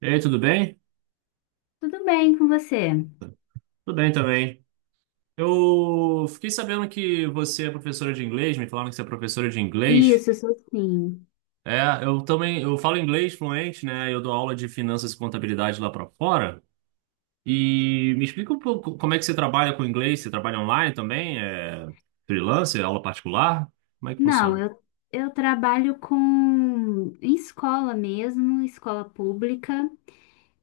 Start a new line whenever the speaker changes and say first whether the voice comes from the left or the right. right: E aí, tudo bem?
left: Tudo bem com você?
right: Tudo bem também. Eu fiquei sabendo que você é professora de inglês, me falaram que você é professora de inglês.
left: Isso, eu sou sim.
right: É, eu também, eu falo inglês fluente, né? Eu dou aula de finanças e contabilidade lá para fora. E me explica um pouco como é que você trabalha com inglês, você trabalha online também? É freelancer, aula particular? Como é que
left: Não,
right: funciona?
left: eu, eu trabalho com em escola mesmo, escola pública,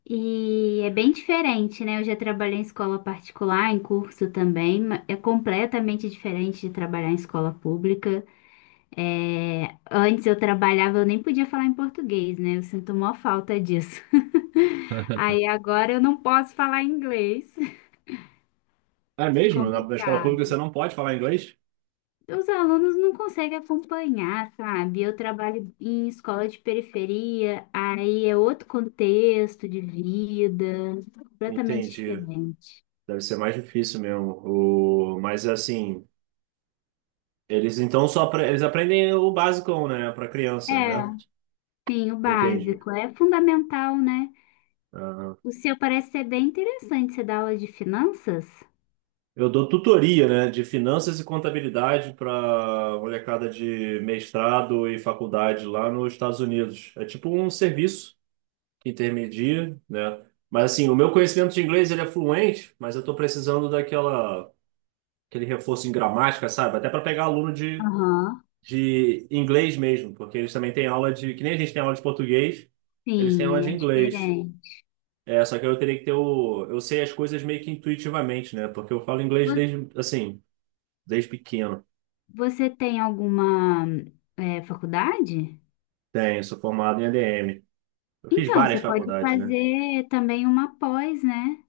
left: e é bem diferente, né? Eu já trabalhei em escola particular, em curso também, é completamente diferente de trabalhar em escola pública. É, antes eu trabalhava, eu nem podia falar em português, né? Eu sinto maior falta disso. Aí agora eu não posso falar inglês.
right: É mesmo? Na escola pública você
left: Complicado.
right: não pode falar inglês?
left: Os alunos não conseguem acompanhar, sabe? Eu trabalho em escola de periferia, aí é outro contexto de vida, completamente
right: Entendi.
left: diferente.
right: Deve ser mais difícil mesmo. O... Mas assim, eles então só eles aprendem o basicão, né, para
left: É,
right: criança, né?
left: sim, o
right: Entendi.
left: básico é fundamental, né?
right: Aham.
left: O seu parece ser bem interessante, você dá aula de finanças?
right: Eu dou tutoria, né, de finanças e contabilidade para molecada de mestrado e faculdade lá nos Estados Unidos. É tipo um serviço que intermedia, né? Mas assim, o meu conhecimento de inglês ele é fluente, mas eu estou precisando daquela aquele reforço em gramática, sabe? Até para pegar aluno
left: Aham,
right: de inglês mesmo, porque eles também têm aula de que nem a gente tem aula de português, eles têm aula
left: sim,
right: de
left: é
right: inglês.
left: diferente.
right: É, só que eu teria que ter o. Eu sei as coisas meio que intuitivamente, né? Porque eu falo inglês
left: Vo-
right: desde, assim, desde pequeno.
left: Você tem alguma, é, faculdade?
right: Tenho, sou formado em ADM. Eu fiz
left: Então,
right: várias
left: você pode
right: faculdades, né?
left: fazer também uma pós, né?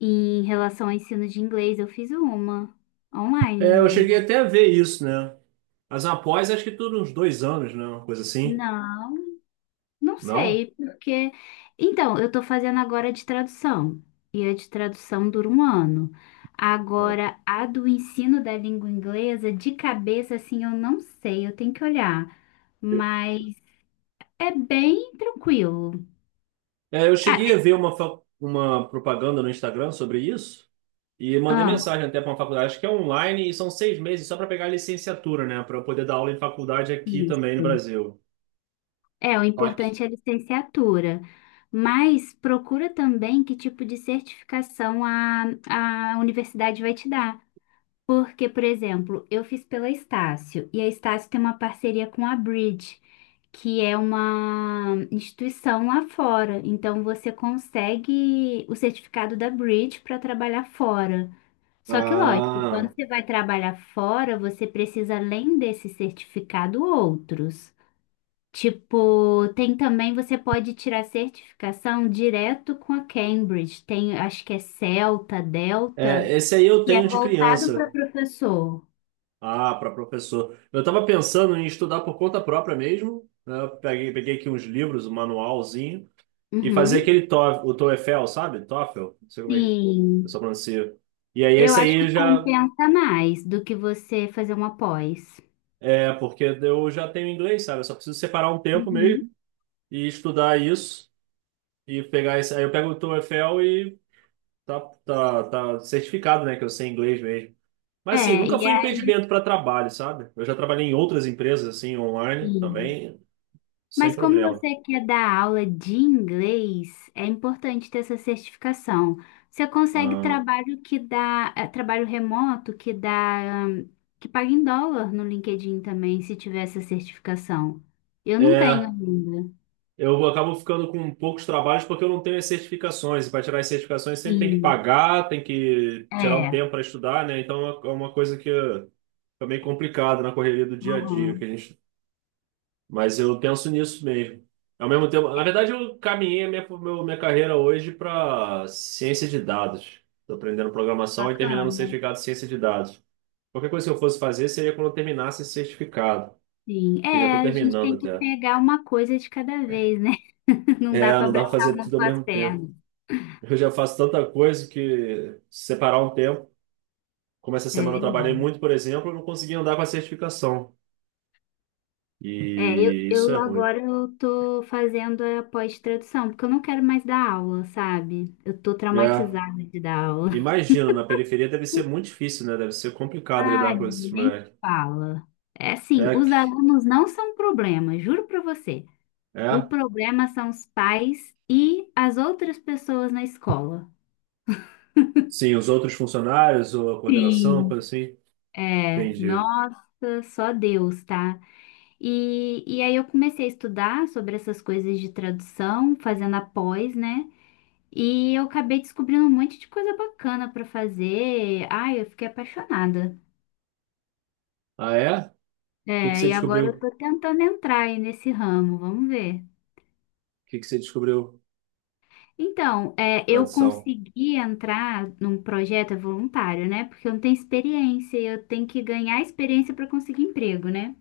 left: Em relação ao ensino de inglês, eu fiz uma online
right: É, eu cheguei
left: mesmo.
right: até a ver isso, né? Mas após, acho que tudo uns dois anos, né? Uma coisa assim.
left: Não, não
right: Não?
left: sei, porque. Então, eu tô fazendo agora de tradução, e a de tradução dura um ano.
right: Não.
left: Agora, a do ensino da língua inglesa, de cabeça, assim, eu não sei, eu tenho que olhar. Mas é bem tranquilo.
right: É, eu
left: Ah,
right: cheguei a ver uma, uma propaganda no Instagram sobre isso e mandei
left: ah,
right: mensagem até para uma faculdade, acho que é online, e são seis meses só para pegar a licenciatura, né? Para eu poder dar aula em faculdade aqui também no
left: isso.
right: Brasil.
left: É, o
right: Só que-
left: importante é a licenciatura, mas procura também que tipo de certificação a universidade vai te dar. Porque, por exemplo, eu fiz pela Estácio, e a Estácio tem uma parceria com a Bridge, que é uma instituição lá fora. Então, você consegue o certificado da Bridge para trabalhar fora. Só que, lógico, quando
right: Ah.
left: você vai trabalhar fora, você precisa, além desse certificado, outros. Tipo, tem também, você pode tirar certificação direto com a Cambridge. Tem, acho que é Celta, Delta,
right: É, esse aí eu
left: que é
right: tenho de
left: voltado para
right: criança.
left: professor.
right: Ah, para professor. Eu estava pensando em estudar por conta própria mesmo, né? Eu peguei aqui uns livros, um manualzinho, e fazer
left: Uhum.
right: o TOEFL, sabe? TOEFL, não sei como é que o
left: Sim,
right: pessoal pronuncia. E aí
left: eu
right: esse
left: acho
right: aí eu
left: que
right: já
left: compensa mais do que você fazer uma pós.
right: é porque eu já tenho inglês, sabe? Eu só preciso separar um tempo
left: Uhum.
right: mesmo e estudar isso e pegar esse. Aí eu pego o TOEFL e tá, tá certificado, né? Que eu sei inglês mesmo. Mas assim,
left: É,
right: nunca
left: e
right: foi um
left: aí,
right: impedimento para trabalho, sabe? Eu já trabalhei em outras empresas assim online
left: sim.
right: também, sem
left: Mas como
right: problema.
left: você quer dar aula de inglês, é importante ter essa certificação. Você consegue
right: Ah,
left: trabalho que dá, trabalho remoto que dá, que paga em dólar no LinkedIn também, se tiver essa certificação. Eu não tenho
right: é,
left: ainda.
right: eu acabo ficando com poucos trabalhos porque eu não tenho as certificações. E para tirar as certificações sempre tem que
left: Sim,
right: pagar, tem que tirar um
left: é.
right: tempo para estudar, né? Então é uma coisa que fica meio complicada na correria do dia a dia que
left: Uhum.
right: a gente. Mas eu penso nisso mesmo. Ao mesmo tempo, na verdade, eu caminhei minha carreira hoje para ciência de dados. Estou aprendendo programação e terminando o
left: Bacana.
right: certificado de ciência de dados. Qualquer coisa que eu fosse fazer seria quando eu terminasse esse certificado.
left: Sim,
right: Que já
left: é,
right: estou
left: a gente
right: terminando
left: tem que
right: até.
left: pegar uma coisa de cada vez, né? Não
right: É,
left: dá para
right: não dá para
left: abraçar o
right: fazer
left: mundo
right: tudo ao
left: com as
right: mesmo tempo.
left: pernas.
right: Eu já faço tanta coisa que se separar um tempo, como essa
left: É
right: semana eu trabalhei
left: verdade.
right: muito, por exemplo, eu não consegui andar com a certificação.
left: É, eu,
right: E isso é
left: eu
right: ruim.
left: agora eu tô fazendo a pós-tradução, porque eu não quero mais dar aula, sabe? Eu tô
right: É.
left: traumatizada de dar aula.
right: Imagino, na periferia deve ser muito difícil, né? Deve ser complicado lidar
left: Ai,
right: com esses
left: nem
right: moleques.
left: fala. É assim,
right: É,
left: os alunos não são um problema, juro pra você. O
right: é.
left: problema são os pais e as outras pessoas na escola.
right: Sim, os outros funcionários ou a coordenação,
left: Sim,
right: coisa assim.
left: é,
right: Entendi.
left: nossa, só Deus, tá? E aí eu comecei a estudar sobre essas coisas de tradução, fazendo a pós, né? E eu acabei descobrindo um monte de coisa bacana pra fazer. Ai, eu fiquei apaixonada.
right: Ah, é? O que que
left: É,
right: você
left: e agora
right: descobriu?
left: eu
right: O
left: tô tentando entrar aí nesse ramo, vamos ver.
right: que que você descobriu?
left: Então, é, eu
right: Tradução.
left: consegui entrar num projeto é voluntário, né? Porque eu não tenho experiência, e eu tenho que ganhar experiência para conseguir emprego, né?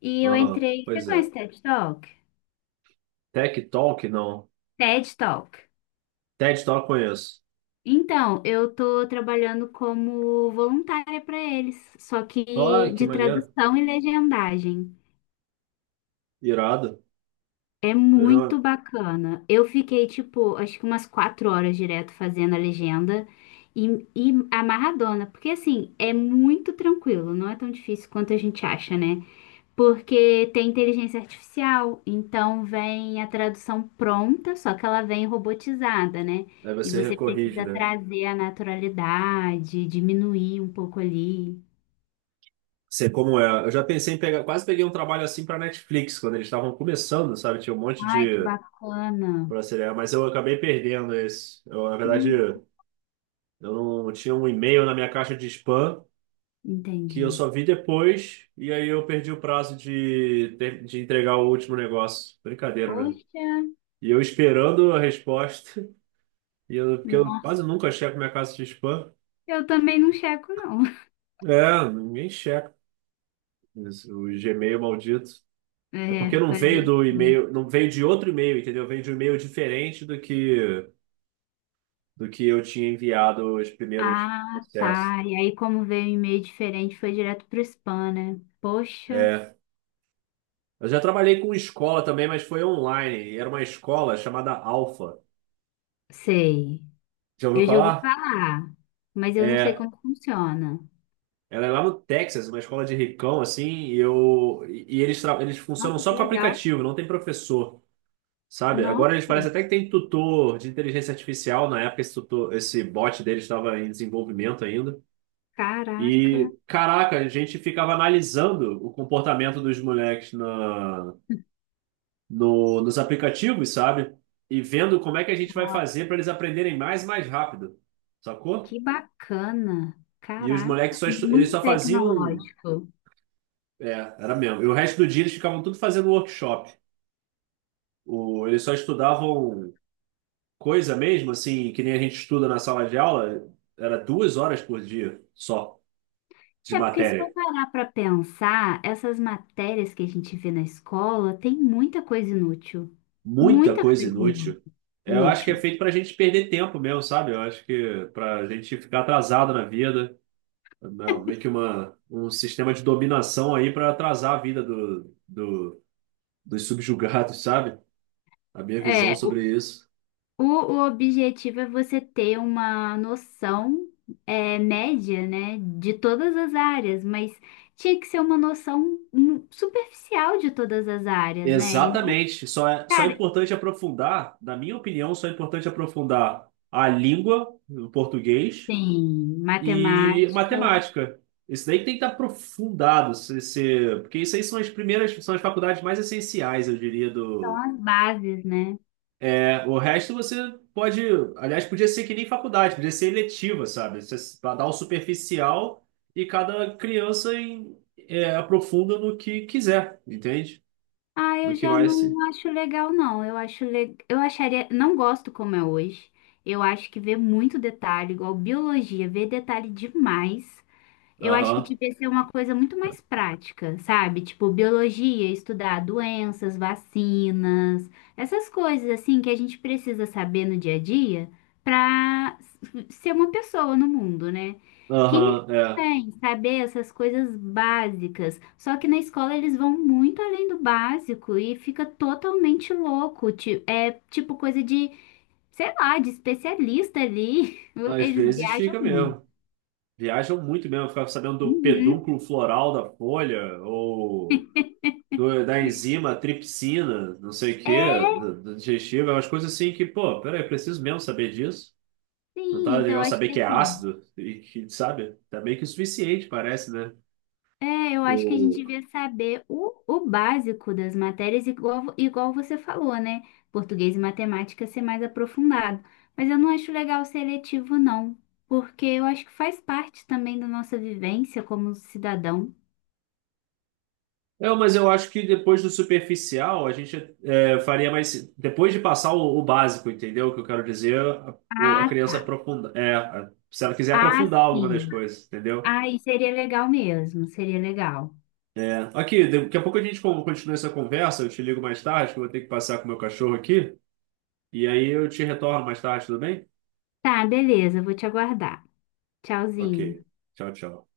left: E eu
right: Aham,
left: entrei. Você
right: pois é.
left: conhece TED Talk?
right: Tech Talk, não.
left: TED Talk.
right: TED Talk conheço.
left: Então, eu tô trabalhando como voluntária para eles, só que
right: Ah, que
left: de
right: maneiro.
left: tradução e legendagem.
right: Irado.
left: É
right: Eu já...
left: muito bacana. Eu fiquei, tipo, acho que umas quatro horas direto fazendo a legenda e amarradona, porque assim, é muito tranquilo, não é tão difícil quanto a gente acha, né? Porque tem inteligência artificial, então vem a tradução pronta, só que ela vem robotizada, né?
right: Aí
left: E
right: você
left: você
right: recorrige,
left: precisa
right: né?
left: trazer a naturalidade, diminuir um pouco ali.
right: Sei como é. Eu já pensei em pegar... Quase peguei um trabalho assim para Netflix, quando eles estavam começando, sabe? Tinha um monte
left: Ai, que
right: de...
left: bacana.
right: Pra seriar, mas eu acabei perdendo esse.
left: Hum,
right: Eu não tinha um e-mail na minha caixa de spam que eu
left: entendi.
right: só vi depois e aí eu perdi o prazo de entregar o último negócio. Brincadeira, né?
left: Poxa,
right: E eu esperando a resposta, e eu, porque eu
left: nossa.
right: quase nunca checo minha caixa de spam.
left: Eu também não checo, não.
right: É, ninguém checa isso, o Gmail maldito. É porque
left: É,
right: não
left: fazer
right: veio
left: o
right: do
left: quê?
right: e-mail, não veio de outro e-mail, entendeu? Veio de um e-mail diferente do que eu tinha enviado os primeiros
left: Ah,
right: processos.
left: tá. E aí, como veio um e-mail diferente, foi direto pro spam, né? Poxa,
right: É. Eu já trabalhei com escola também, mas foi online. Era uma escola chamada Alpha.
left: sei.
right: Já ouviu
left: Eu já ouvi
right: falar?
left: falar, mas eu não sei
right: É.
left: como funciona.
right: Ela é lá no Texas, uma escola de ricão, assim, e eu e eles, eles funcionam
left: Nossa,
right: só
left: que
right: com
left: legal.
right: aplicativo, não tem professor. Sabe? Agora eles
left: Nossa,
right: parecem até que tem tutor de inteligência artificial. Na época, esse tutor, esse bot deles estava em desenvolvimento ainda.
left: caraca.
right: E, caraca, a gente ficava analisando o comportamento dos moleques na, no, nos aplicativos, sabe? E vendo como é que a gente vai fazer para eles aprenderem mais e mais rápido. Sacou?
left: Que bacana!
right: E os moleques
left: Caraca,
right: só, eles
left: muito
right: só faziam.
left: tecnológico.
right: É, era mesmo. E o resto do dia eles ficavam tudo fazendo workshop. O, eles só estudavam coisa mesmo, assim, que nem a gente estuda na sala de aula, era duas horas por dia só de
left: É porque se for
right: matéria.
left: parar para pensar, essas matérias que a gente vê na escola tem muita coisa inútil.
right: Muita
left: Muita
right: coisa
left: coisa inútil.
right: inútil. Eu acho que é
left: Inútil.
right: feito para a gente perder tempo mesmo, sabe? Eu acho que para a gente ficar atrasado na vida, não, meio que uma, um sistema de dominação aí para atrasar a vida dos subjugados, sabe? A minha visão
left: É, o,
right: sobre isso.
left: o objetivo é você ter uma noção é, média, né, de todas as áreas, mas tinha que ser uma noção superficial de todas as áreas, né? E não,
right: Exatamente. Só é
left: cara,
right: importante aprofundar, na minha opinião, só é importante aprofundar a língua, o português
left: sim,
right: e
left: matemática
right: matemática. Isso daí que tem que estar aprofundado, porque isso aí são as primeiras, são as faculdades mais essenciais, eu diria,
left: são
right: do...
left: as bases, né?
right: É, o resto você pode... Aliás, podia ser que nem faculdade, podia ser eletiva, sabe? Você dá o superficial e cada é, aprofunda no que quiser, entende?
left: Ah,
right: No
left: eu
right: que
left: já
right: mais...
left: não acho legal, não. Eu acho le... eu acharia, não gosto como é hoje. Eu acho que vê muito detalhe, igual biologia, vê detalhe demais. Eu acho que
right: aham,
left: devia ser uma coisa muito mais prática, sabe? Tipo, biologia, estudar doenças, vacinas, essas coisas assim que a gente precisa saber no dia a dia para ser uma pessoa no mundo, né? Química
right: aham, é.
left: também, saber essas coisas básicas. Só que na escola eles vão muito além do básico e fica totalmente louco. É tipo coisa de, sei lá, de especialista ali.
right: Às
left: Eles
right: vezes
left: viajam
right: fica
left: muito.
right: mesmo. Viajam muito mesmo, ficam sabendo do
left: Uhum.
right: pedúnculo floral da folha, ou... da enzima tripsina, não sei o quê, do digestivo, é umas coisas assim que, pô, peraí, preciso mesmo saber disso. Não tá
left: Sim, então eu
right: legal
left: acho
right: saber
left: que
right: que é
left: assim,
right: ácido e que, sabe? Tá meio que o suficiente, parece, né?
left: é, eu acho que a gente
right: O...
left: devia saber o básico das matérias, igual, igual você falou, né? Português e matemática ser mais aprofundado. Mas eu não acho legal seletivo, não, porque eu acho que faz parte também da nossa vivência como cidadão.
right: É, mas eu acho que depois do superficial, faria mais. Depois de passar o básico, entendeu? O que eu quero dizer, a
left: Ah,
right: criança
left: tá.
right: aprofunda. É, se ela quiser
left: Ah,
right: aprofundar alguma
left: sim.
right: das coisas, entendeu?
left: Aí seria legal mesmo, seria legal.
right: É. Aqui, daqui a pouco a gente continua essa conversa. Eu te ligo mais tarde, que eu vou ter que passar com o meu cachorro aqui. E aí eu te retorno mais tarde, tudo bem?
left: Tá, beleza, vou te aguardar.
right: Ok.
left: Tchauzinho.
right: Tchau, tchau.